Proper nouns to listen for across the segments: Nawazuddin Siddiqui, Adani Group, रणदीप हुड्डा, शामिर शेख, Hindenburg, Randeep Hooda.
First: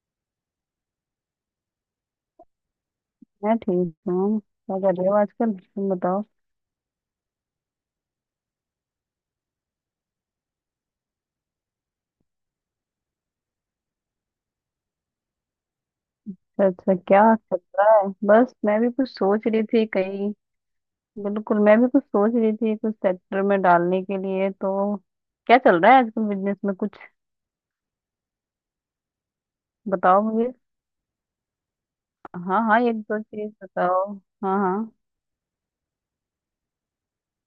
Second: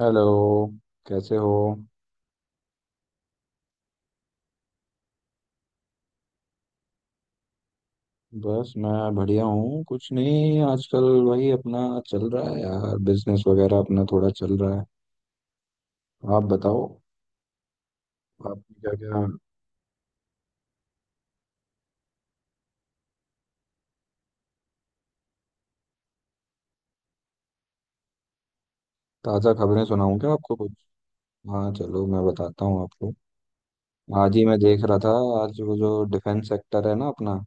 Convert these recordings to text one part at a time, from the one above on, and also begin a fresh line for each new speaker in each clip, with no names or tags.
Hello, कैसे हो?
मैं ठीक हूँ। क्या कर रहे हो आजकल तुम बताओ?
बस मैं बढ़िया हूँ। कुछ नहीं, आजकल वही अपना चल रहा है यार। बिजनेस वगैरह अपना थोड़ा चल रहा है। आप
अच्छा
बताओ
अच्छा। क्या चल रहा है? बस
आपने
मैं भी
क्या
कुछ
क्या?
सोच रही थी कहीं। बिल्कुल। मैं भी कुछ सोच रही थी कुछ सेक्टर में डालने के लिए, तो क्या चल रहा है आजकल बिजनेस में कुछ?
ताज़ा खबरें सुनाऊँ
बताओ
क्या
मुझे।
आपको कुछ? हाँ चलो मैं
हाँ
बताता
हाँ,
हूँ
एक
आपको।
दो चीज बताओ।
आज ही
हाँ
मैं देख
हाँ।
रहा था, आज वो जो डिफेंस सेक्टर है ना अपना,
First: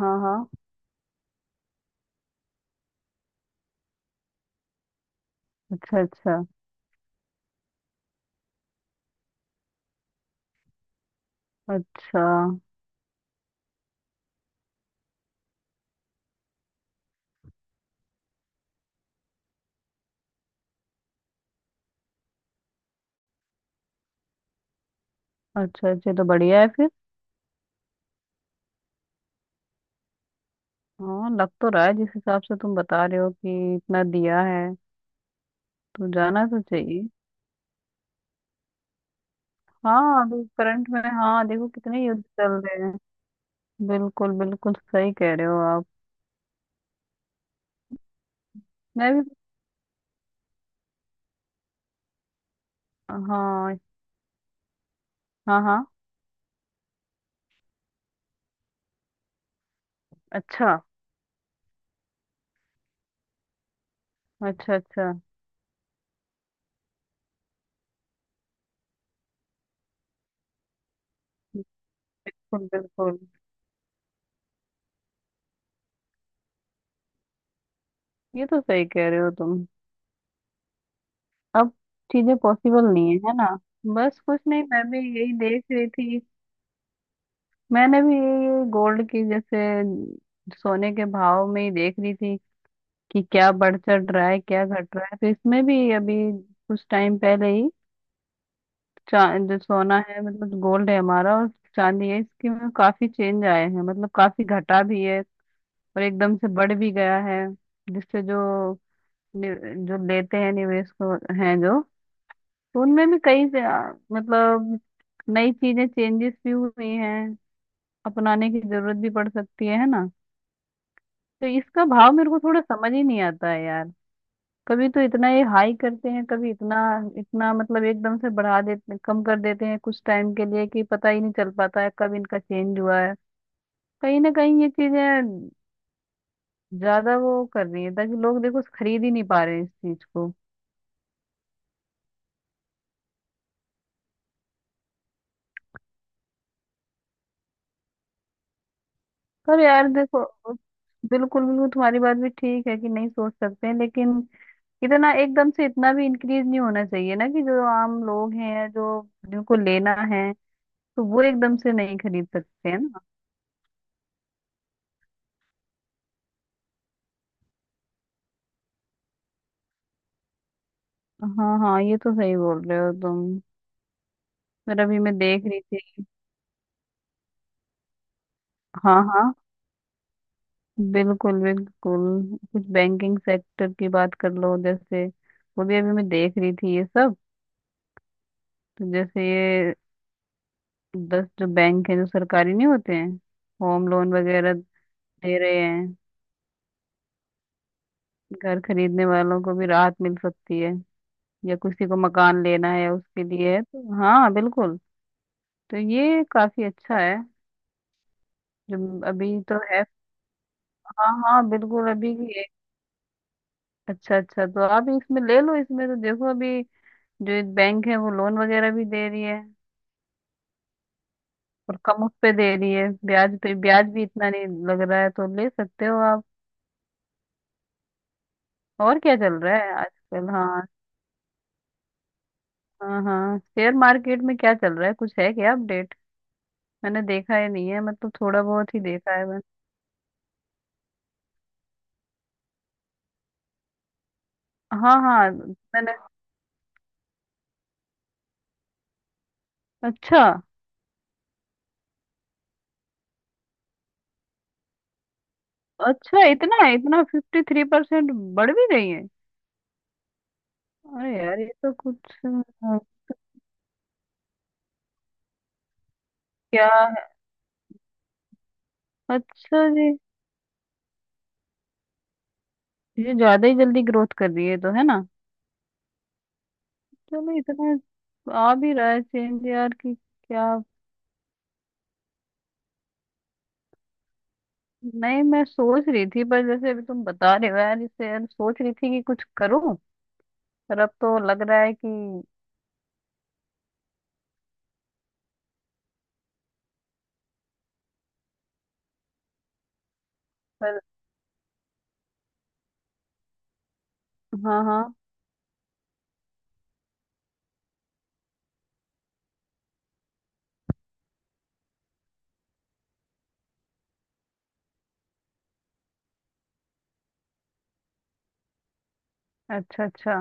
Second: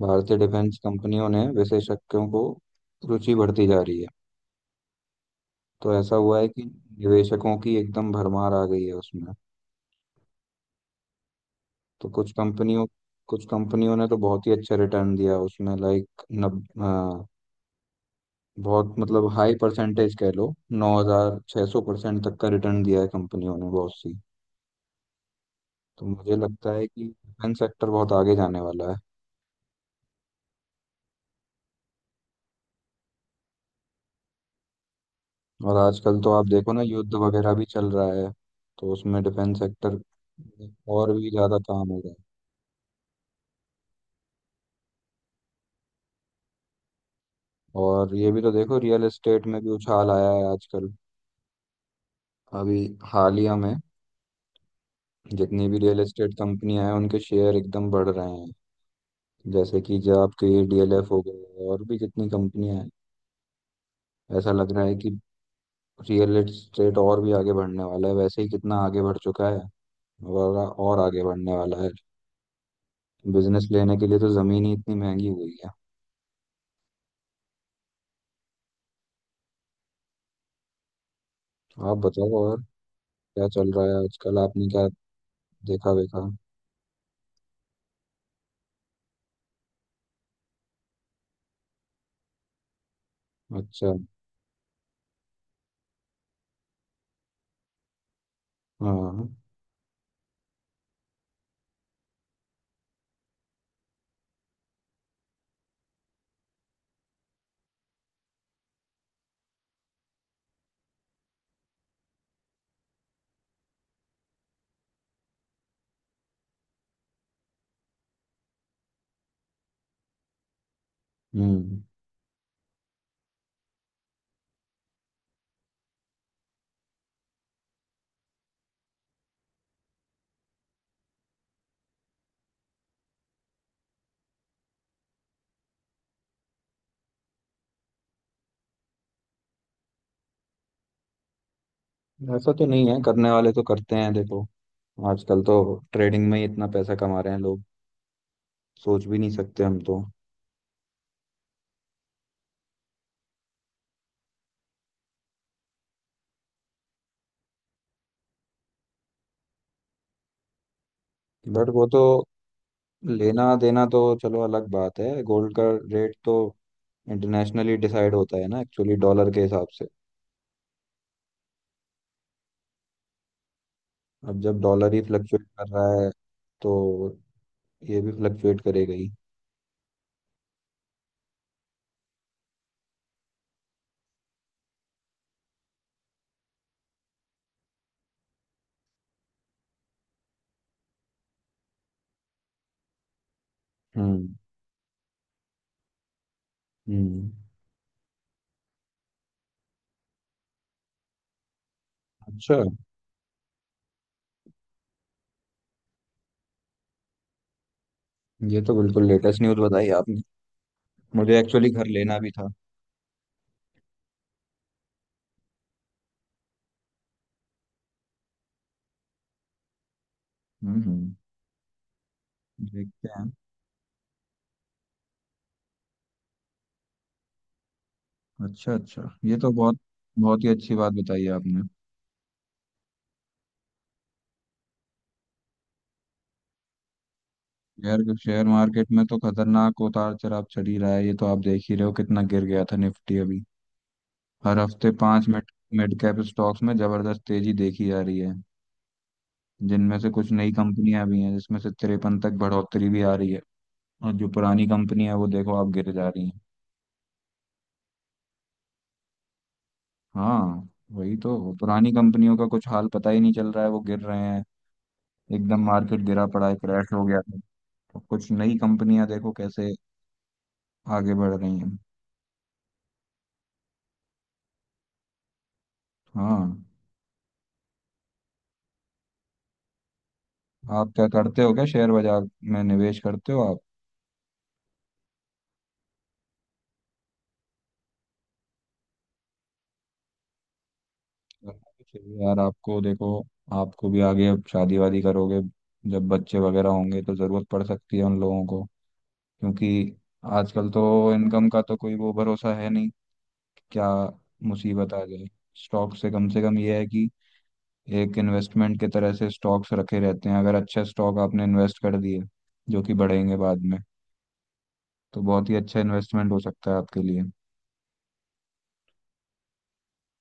हाँ हाँ।
डिफेंस कंपनियों ने विशेषज्ञों को रुचि बढ़ती जा रही है। तो
अच्छा
ऐसा हुआ
अच्छा।
है कि निवेशकों की एकदम भरमार आ गई है उसमें। तो
अच्छा
कुछ कंपनियों ने तो बहुत ही अच्छा रिटर्न दिया उसमें, लाइक बहुत मतलब हाई परसेंटेज कह लो, 9,600% तक का रिटर्न दिया है कंपनियों ने, बहुत सी।
अच्छा।
तो
अच्छा, तो
मुझे
बढ़िया है
लगता है
फिर।
कि डिफेंस सेक्टर बहुत आगे जाने वाला है।
हाँ, लग तो रहा है जिस हिसाब से तुम बता रहे हो कि इतना दिया है,
और
तो
आजकल तो
जाना
आप
तो
देखो ना,
चाहिए।
युद्ध वगैरह भी चल रहा है, तो उसमें डिफेंस सेक्टर
हाँ, अभी करंट में।
और भी
हाँ,
ज़्यादा
देखो
काम हो
कितने
रहा है।
युद्ध चल रहे हैं। बिल्कुल बिल्कुल, सही कह रहे हो आप।
और ये भी तो देखो, रियल
मैं भी।
एस्टेट में भी उछाल आया है आजकल, अभी हालिया में।
हाँ। हाँ
जितनी भी
हाँ।
रियल एस्टेट कंपनियां हैं उनके शेयर एकदम बढ़ रहे हैं, जैसे कि जो आपके
अच्छा।
डीएलएफ हो गए, और भी कितनी कंपनियां हैं। ऐसा लग
अच्छा
रहा है कि
अच्छा।
रियल एस्टेट और भी आगे बढ़ने वाला है, वैसे ही कितना आगे बढ़ चुका है और आगे बढ़ने वाला है।
बिल्कुल। बिल्कुल।
बिजनेस लेने के लिए तो जमीन ही इतनी महंगी हुई है।
ये तो सही कह रहे हो तुम। अब
आप बताओ
चीजें
और
पॉसिबल नहीं है, है ना?
क्या चल रहा है
बस
आजकल,
कुछ नहीं,
आपने
मैं
क्या
भी यही देख रही
देखा
थी।
वेखा?
मैंने भी ये गोल्ड की जैसे सोने के भाव में ही देख रही थी कि क्या बढ़
अच्छा।
चढ़ रहा है, क्या घट रहा है, तो इसमें भी अभी कुछ टाइम पहले ही
हाँ।
जो सोना है, मतलब गोल्ड है हमारा, और चांदी है, इसके में काफी चेंज आए हैं। मतलब काफी घटा भी है और एकदम से बढ़ भी गया है। जिससे जो जो लेते हैं निवेश को, हैं जो, तो उनमें भी कई से मतलब नई चीजें चेंजेस भी हुई हैं। अपनाने की जरूरत भी पड़ सकती है ना? तो
हम्म
इसका भाव मेरे को थोड़ा समझ ही नहीं आता है यार। कभी तो इतना ये हाई करते हैं, कभी इतना, इतना मतलब एकदम से बढ़ा देते, कम कर देते हैं कुछ टाइम के लिए, कि पता ही नहीं चल पाता है कब इनका चेंज हुआ है। कहीं ना कहीं ये चीजें ज्यादा वो कर रही है ताकि लोग देखो खरीद ही नहीं पा रहे हैं इस चीज को।
ऐसा तो नहीं है, करने वाले तो करते हैं देखो। आजकल तो ट्रेडिंग में ही इतना पैसा कमा रहे हैं लोग, सोच भी नहीं
पर
सकते हम
यार
तो।
देखो, बिल्कुल बिल्कुल तुम्हारी बात भी ठीक है कि नहीं सोच सकते हैं, लेकिन इतना एकदम से इतना भी इंक्रीज नहीं होना चाहिए ना, कि जो आम लोग हैं, जो जिनको लेना है तो वो एकदम
बट
से
वो
नहीं
तो
खरीद सकते हैं ना।
लेना देना तो चलो अलग बात है, गोल्ड का रेट तो इंटरनेशनली डिसाइड होता है ना एक्चुअली, डॉलर के हिसाब से।
हाँ हाँ, ये तो सही बोल रहे हो तुम।
अब जब
पर
डॉलर
अभी
ही
मैं देख
फ्लक्चुएट
रही
कर
थी।
रहा है तो ये भी फ्लक्चुएट करेगा
हाँ
ही।
हाँ, बिल्कुल बिल्कुल, कुछ बैंकिंग सेक्टर की बात कर लो जैसे, वो भी अभी मैं देख रही थी ये सब। तो जैसे ये 10 जो बैंक हैं जो सरकारी नहीं होते हैं, होम लोन
हम्म
वगैरह दे रहे हैं।
हम्म
घर खरीदने वालों को भी राहत मिल सकती है, या किसी को मकान
अच्छा,
लेना है उसके लिए है, तो हाँ बिल्कुल। तो ये काफी अच्छा है
ये तो
जो
बिल्कुल
अभी
लेटेस्ट न्यूज़
तो है।
बताई आपने।
हाँ
मुझे
हाँ,
एक्चुअली घर
बिल्कुल अभी
लेना भी
की है।
था।
अच्छा अच्छा, तो आप इसमें ले लो। इसमें तो देखो अभी जो एक बैंक है वो लोन वगैरह भी दे रही है,
हम्म।
और कम उस पे दे रही है,
देखते हैं।
ब्याज पे ब्याज भी इतना नहीं लग रहा है, तो ले सकते हो आप।
अच्छा
और
अच्छा,
क्या चल
ये तो
रहा है
बहुत
आजकल?
बहुत ही
हाँ।
अच्छी बात बताई है आपने।
हाँ हाँ, शेयर मार्केट में क्या चल रहा है, कुछ है क्या अपडेट? मैंने देखा ही नहीं है, मतलब
शेयर
थोड़ा
शेयर
बहुत ही
मार्केट में
देखा
तो
है मैंने।
खतरनाक उतार चढ़ाव चढ़ ही रहा है, ये तो आप देख ही रहे हो, कितना गिर गया था निफ्टी अभी। हर हफ्ते
हाँ
पांच
हाँ।
मिड
मैंने।
मिड कैप स्टॉक्स में जबरदस्त तेजी देखी जा रही है, जिनमें से
अच्छा
कुछ नई कंपनियां भी हैं, जिसमें से 53 तक बढ़ोतरी भी आ रही है। और जो पुरानी कंपनी है वो देखो आप गिर जा
अच्छा,
रही हैं।
इतना इतना 53% बढ़ भी गई है।
हाँ, वही
अरे यार, ये
तो
तो
पुरानी
कुछ
कंपनियों का कुछ
अ,
हाल पता ही नहीं चल रहा है, वो गिर रहे हैं। एकदम मार्केट गिरा पड़ा है,
क्या
क्रैश
है।
हो गया है। तो कुछ नई कंपनियां देखो
अच्छा
कैसे
जी।
आगे बढ़ रही हैं।
ये ज्यादा ही जल्दी ग्रोथ कर रही है तो, है ना?
हाँ।
चलो, इतना आ भी रहा है चेंज यार कि क्या।
आप क्या करते हो, क्या शेयर बाजार में निवेश करते हो आप?
नहीं, मैं सोच रही थी पर जैसे अभी तुम बता रहे हो यार, इससे यार सोच रही थी कि कुछ करूं। पर अब तो लग रहा है कि
चाहिए यार आपको देखो, आपको भी आगे, अब शादी वादी करोगे, जब बच्चे वगैरह होंगे तो ज़रूरत पड़ सकती है उन लोगों को। क्योंकि आजकल
पर।
तो इनकम का तो कोई वो भरोसा है नहीं कि क्या
हाँ हाँ।
मुसीबत आ जाए। स्टॉक से कम ये है कि एक इन्वेस्टमेंट की तरह से स्टॉक्स रखे रहते हैं। अगर अच्छे स्टॉक आपने इन्वेस्ट कर दिए जो कि बढ़ेंगे बाद में, तो बहुत ही अच्छा इन्वेस्टमेंट हो सकता है आपके लिए।
अच्छा अच्छा।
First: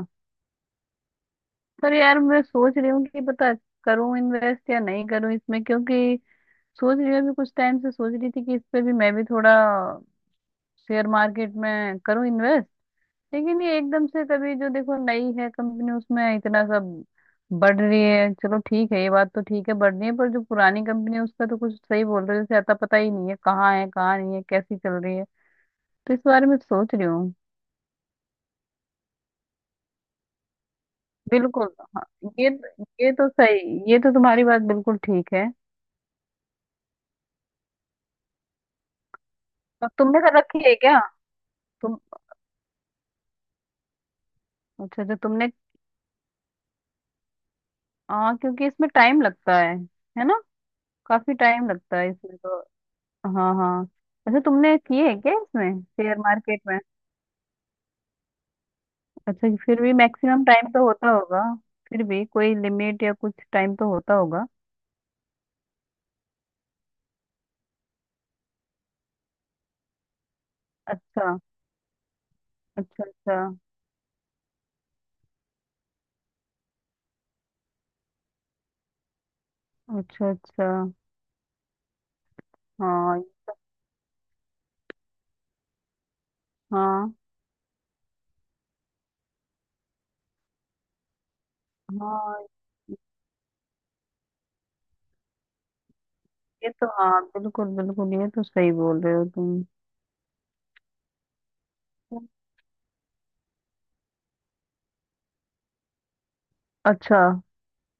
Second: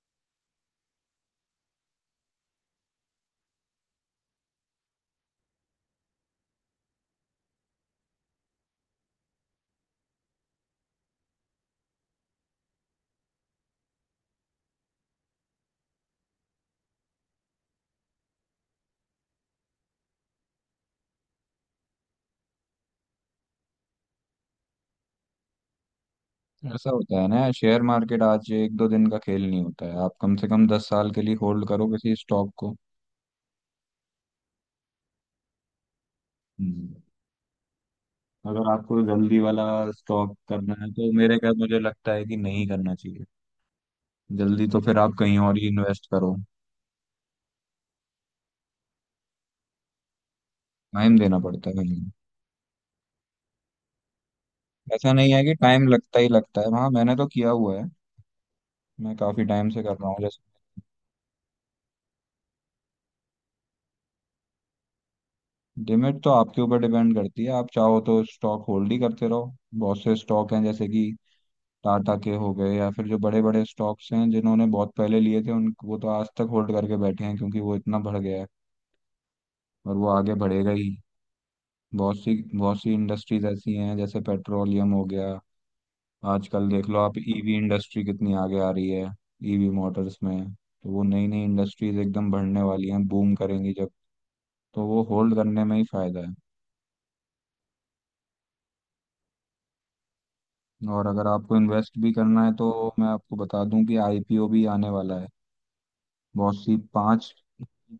पर यार मैं सोच रही हूँ कि पता करूं इन्वेस्ट या नहीं करूं इसमें, क्योंकि सोच रही हूँ अभी कुछ टाइम से सोच रही थी कि इस पे भी मैं भी थोड़ा शेयर मार्केट में करूं इन्वेस्ट। लेकिन ये एकदम से कभी जो देखो नई है कंपनी उसमें इतना सब बढ़ रही है, चलो ठीक है, ये बात तो ठीक है, बढ़ रही है पर जो पुरानी कंपनी है उसका तो कुछ, सही बोल रहे हो जैसे, आता पता ही नहीं है कहाँ है कहाँ नहीं है कैसी चल रही है। तो इस बारे में
ऐसा
सोच रही
होता है
हूँ।
ना, शेयर मार्केट आज एक दो दिन का खेल नहीं होता है। आप कम से कम 10 साल के लिए होल्ड
बिल्कुल।
करो
हाँ।
किसी
ये
स्टॉक को।
ये तो सही, ये तो तुम्हारी बात बिल्कुल ठीक है।
हम्म। अगर आपको जल्दी वाला
और तुमने
स्टॉक
कर रखी है
करना है
क्या?
तो मेरे ख्याल मुझे
तुम।
लगता है कि नहीं करना चाहिए। जल्दी तो फिर
अच्छा
आप
अच्छा,
कहीं
तुमने।
और ही इन्वेस्ट करो,
हाँ, क्योंकि इसमें टाइम लगता है ना?
टाइम
काफी
देना
टाइम
पड़ता है
लगता
कहीं।
है इसमें तो। हाँ हाँ। अच्छा, तुमने किए
ऐसा
है क्या
नहीं है कि
इसमें
टाइम
शेयर
लगता ही
मार्केट
लगता है।
में?
हाँ, मैंने तो किया हुआ है, मैं काफी
अच्छा, कि
टाइम
फिर
से कर
भी
रहा हूँ
मैक्सिमम
जैसे।
टाइम तो होता होगा। फिर भी कोई लिमिट या कुछ टाइम तो होता होगा।
लिमिट तो आपके ऊपर डिपेंड करती है। आप चाहो तो स्टॉक होल्ड ही करते रहो। बहुत से स्टॉक हैं जैसे कि
अच्छा।
टाटा के हो गए, या
अच्छा
फिर जो
अच्छा।
बड़े बड़े स्टॉक्स हैं जिन्होंने बहुत पहले लिए थे उनको, वो तो आज तक होल्ड करके बैठे हैं क्योंकि वो इतना बढ़ गया है और वो
अच्छा
आगे
अच्छा।
बढ़ेगा ही। बहुत सी
हाँ
इंडस्ट्रीज ऐसी हैं, जैसे पेट्रोलियम हो गया, आजकल देख लो
हाँ।
आप ईवी इंडस्ट्री कितनी आगे आ रही है। ईवी मोटर्स में तो वो नई नई इंडस्ट्रीज एकदम
हाँ।
बढ़ने वाली हैं, बूम करेंगी जब, तो वो होल्ड करने में ही फायदा है।
ये तो हाँ, बिल्कुल बिल्कुल ये तो सही बोल रहे हो तुम।
और अगर आपको इन्वेस्ट भी करना है तो मैं आपको बता दूं कि आईपीओ भी आने वाला है। बहुत सी
अच्छा।
5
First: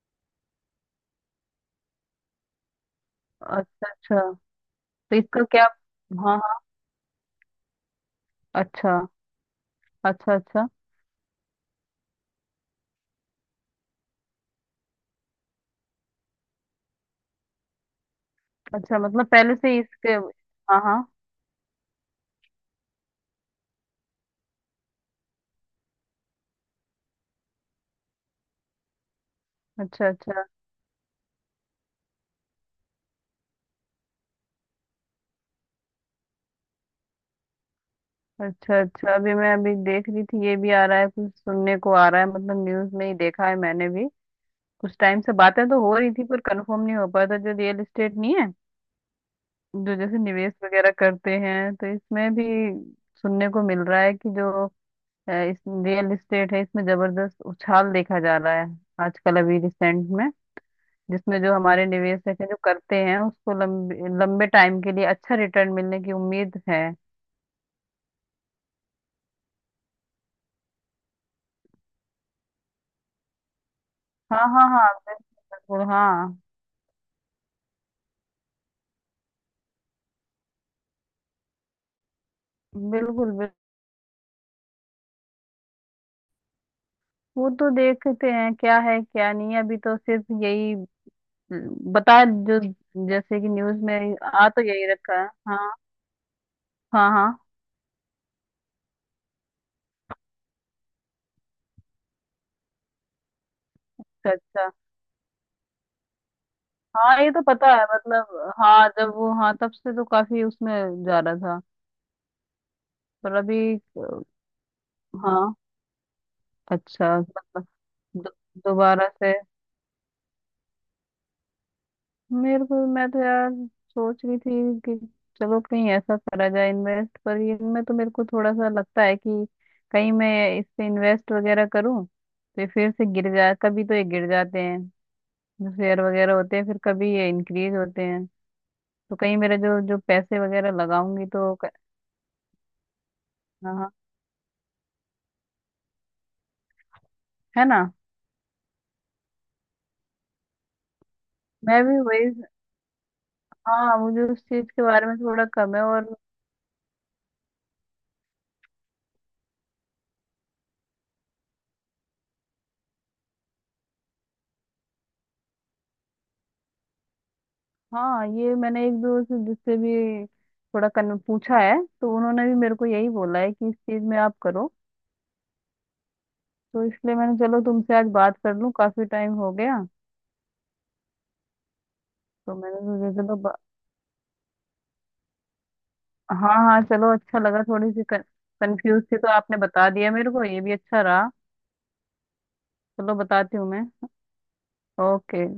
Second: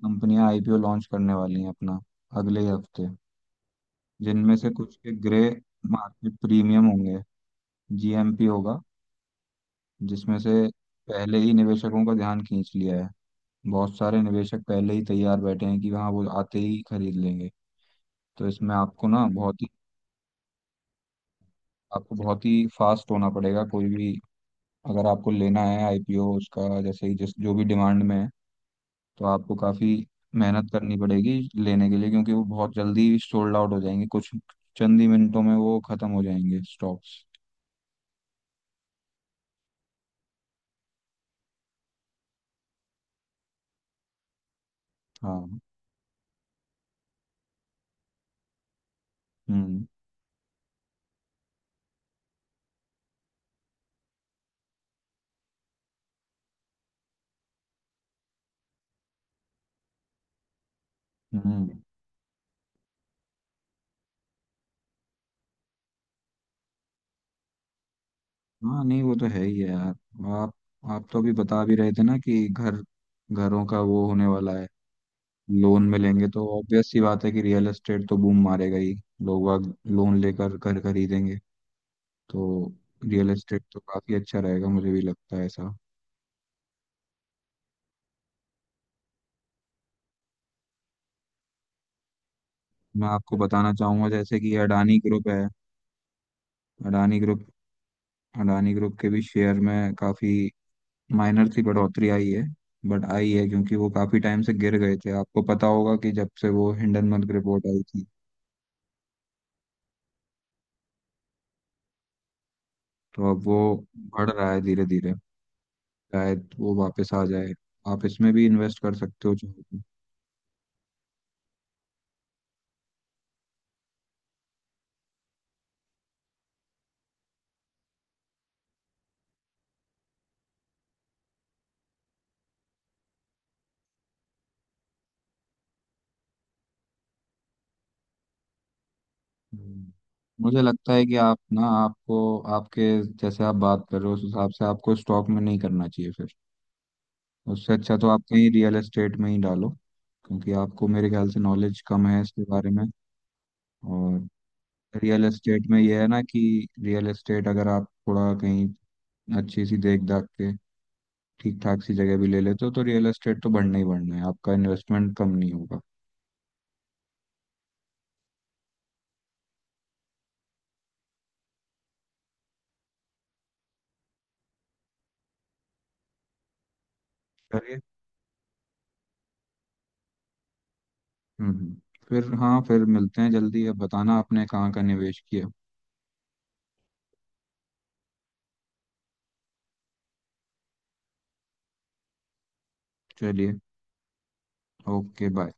कंपनियां आईपीओ लॉन्च करने वाली हैं अपना, अगले ही हफ्ते।
अच्छा अच्छा।
जिनमें से कुछ के
तो
ग्रे
इसका क्या?
मार्केट
हाँ हाँ।
प्रीमियम होंगे, जीएमपी होगा।
अच्छा। अच्छा
जिसमें से
अच्छा।
पहले ही निवेशकों का ध्यान खींच लिया है, बहुत सारे निवेशक पहले ही तैयार बैठे हैं कि हाँ वो आते ही खरीद लेंगे। तो इसमें
अच्छा मतलब पहले से इसके, हाँ हाँ।
आपको बहुत ही फास्ट होना पड़ेगा। कोई भी अगर आपको लेना है आईपीओ उसका, जैसे ही जिस, जो भी डिमांड में है, तो आपको काफ़ी
अच्छा। अच्छा
मेहनत करनी पड़ेगी लेने के लिए, क्योंकि वो बहुत जल्दी सोल्ड आउट हो जाएंगे। कुछ चंद ही मिनटों में वो खत्म हो जाएंगे स्टॉक्स।
अच्छा। अच्छा। अभी मैं अभी देख रही थी, ये भी आ रहा है, कुछ सुनने को आ रहा है, मतलब न्यूज में ही देखा है मैंने भी। कुछ टाइम से
हाँ।
बातें तो हो रही थी पर कंफर्म नहीं हो पाया था जो रियल एस्टेट नहीं है।
हम्म
जो जैसे निवेश वगैरह करते हैं, तो इसमें भी सुनने को मिल रहा है कि जो इस रियल एस्टेट है, इसमें जबरदस्त उछाल देखा जा रहा है आजकल अभी रिसेंट में। जिसमें जो
हम्म।
हमारे निवेशक हैं जो करते हैं उसको लंबे लंबे टाइम के लिए अच्छा रिटर्न मिलने की उम्मीद है।
हाँ नहीं, वो तो है ही है यार। आप तो अभी बता भी रहे थे ना कि घर घरों का वो होने
हाँ
वाला है,
हाँ हाँ, बिल्कुल
लोन मिलेंगे,
हाँ।
तो ऑब्वियस सी बात है कि रियल एस्टेट तो बूम मारेगा ही। लोग बाग लोन लेकर घर खरीदेंगे, तो रियल
बिल्कुल बिल्कुल।
एस्टेट तो काफी अच्छा रहेगा, मुझे भी लगता है ऐसा।
वो तो देखते हैं क्या है क्या नहीं है, अभी तो सिर्फ यही बता, जो
मैं आपको
जैसे कि
बताना
न्यूज में
चाहूंगा, जैसे
आ
कि
तो यही
अडानी
रखा है,
ग्रुप है।
हाँ। हाँ
अडानी
हाँ।
ग्रुप अडानी ग्रुप के भी शेयर में काफी माइनर सी बढ़ोतरी आई है। बट आई है, क्योंकि वो काफी
अच्छा
टाइम से
अच्छा।
गिर गए थे। आपको पता होगा कि जब से वो
हाँ,
हिंडनबर्ग
ये तो
रिपोर्ट
पता
आई
है,
थी,
मतलब हाँ जब वो, हाँ तब से तो काफी उसमें जा रहा था।
तो
पर
अब वो
अभी
बढ़ रहा है धीरे धीरे,
हाँ।
शायद वो वापस
अच्छा
आ जाए।
मतलब
आप इसमें
दो-
भी इन्वेस्ट कर
दोबारा
सकते
से।
हो चाहो तो।
मेरे को, मैं तो यार सोच रही थी कि चलो कहीं ऐसा करा जाए इन्वेस्ट, पर इनमें तो मेरे को थोड़ा सा लगता है कि कहीं मैं इस पे इन्वेस्ट वगैरह करूं तो ये फिर से गिर जाए, कभी तो ये गिर जाते हैं जो शेयर वगैरह होते हैं, फिर कभी ये इंक्रीज होते हैं। तो कहीं मेरे जो
हम्म।
जो पैसे
मुझे
वगैरह
लगता है कि
लगाऊंगी
आप
तो
ना आपको आपके जैसे आप बात
हाँ,
कर रहे हो उस हिसाब से आपको स्टॉक में नहीं करना चाहिए फिर।
है
उससे
ना?
अच्छा तो आप कहीं रियल एस्टेट में ही डालो, क्योंकि आपको मेरे ख्याल से नॉलेज
मैं भी
कम है
वही।
इसके बारे में।
हाँ, मुझे
और
उस चीज के बारे में
रियल
थोड़ा
एस्टेट
कम
में
है
यह है
और
ना कि रियल एस्टेट अगर आप थोड़ा कहीं अच्छी सी देख दाख के ठीक ठाक सी जगह भी ले लेते हो, तो रियल एस्टेट तो बढ़ना ही बढ़ना है, आपका इन्वेस्टमेंट कम नहीं होगा।
हाँ, ये मैंने एक दो से जिससे भी थोड़ा कन पूछा है, तो उन्होंने भी मेरे को यही बोला है कि इस चीज में आप करो। तो इसलिए मैंने चलो
करिए।
तुमसे आज बात कर लूं, काफी टाइम हो गया।
हम्म हम्म। फिर
तो
हाँ,
मैंने
फिर
सोचा
मिलते हैं
चलो
जल्दी। अब बताना आपने कहाँ का निवेश किया।
हाँ हाँ, चलो, अच्छा लगा। थोड़ी सी कंफ्यूज थी तो आपने बता दिया मेरे को, ये भी अच्छा रहा। चलो बताती
चलिए,
हूँ मैं।
Okay
okay.
बाय।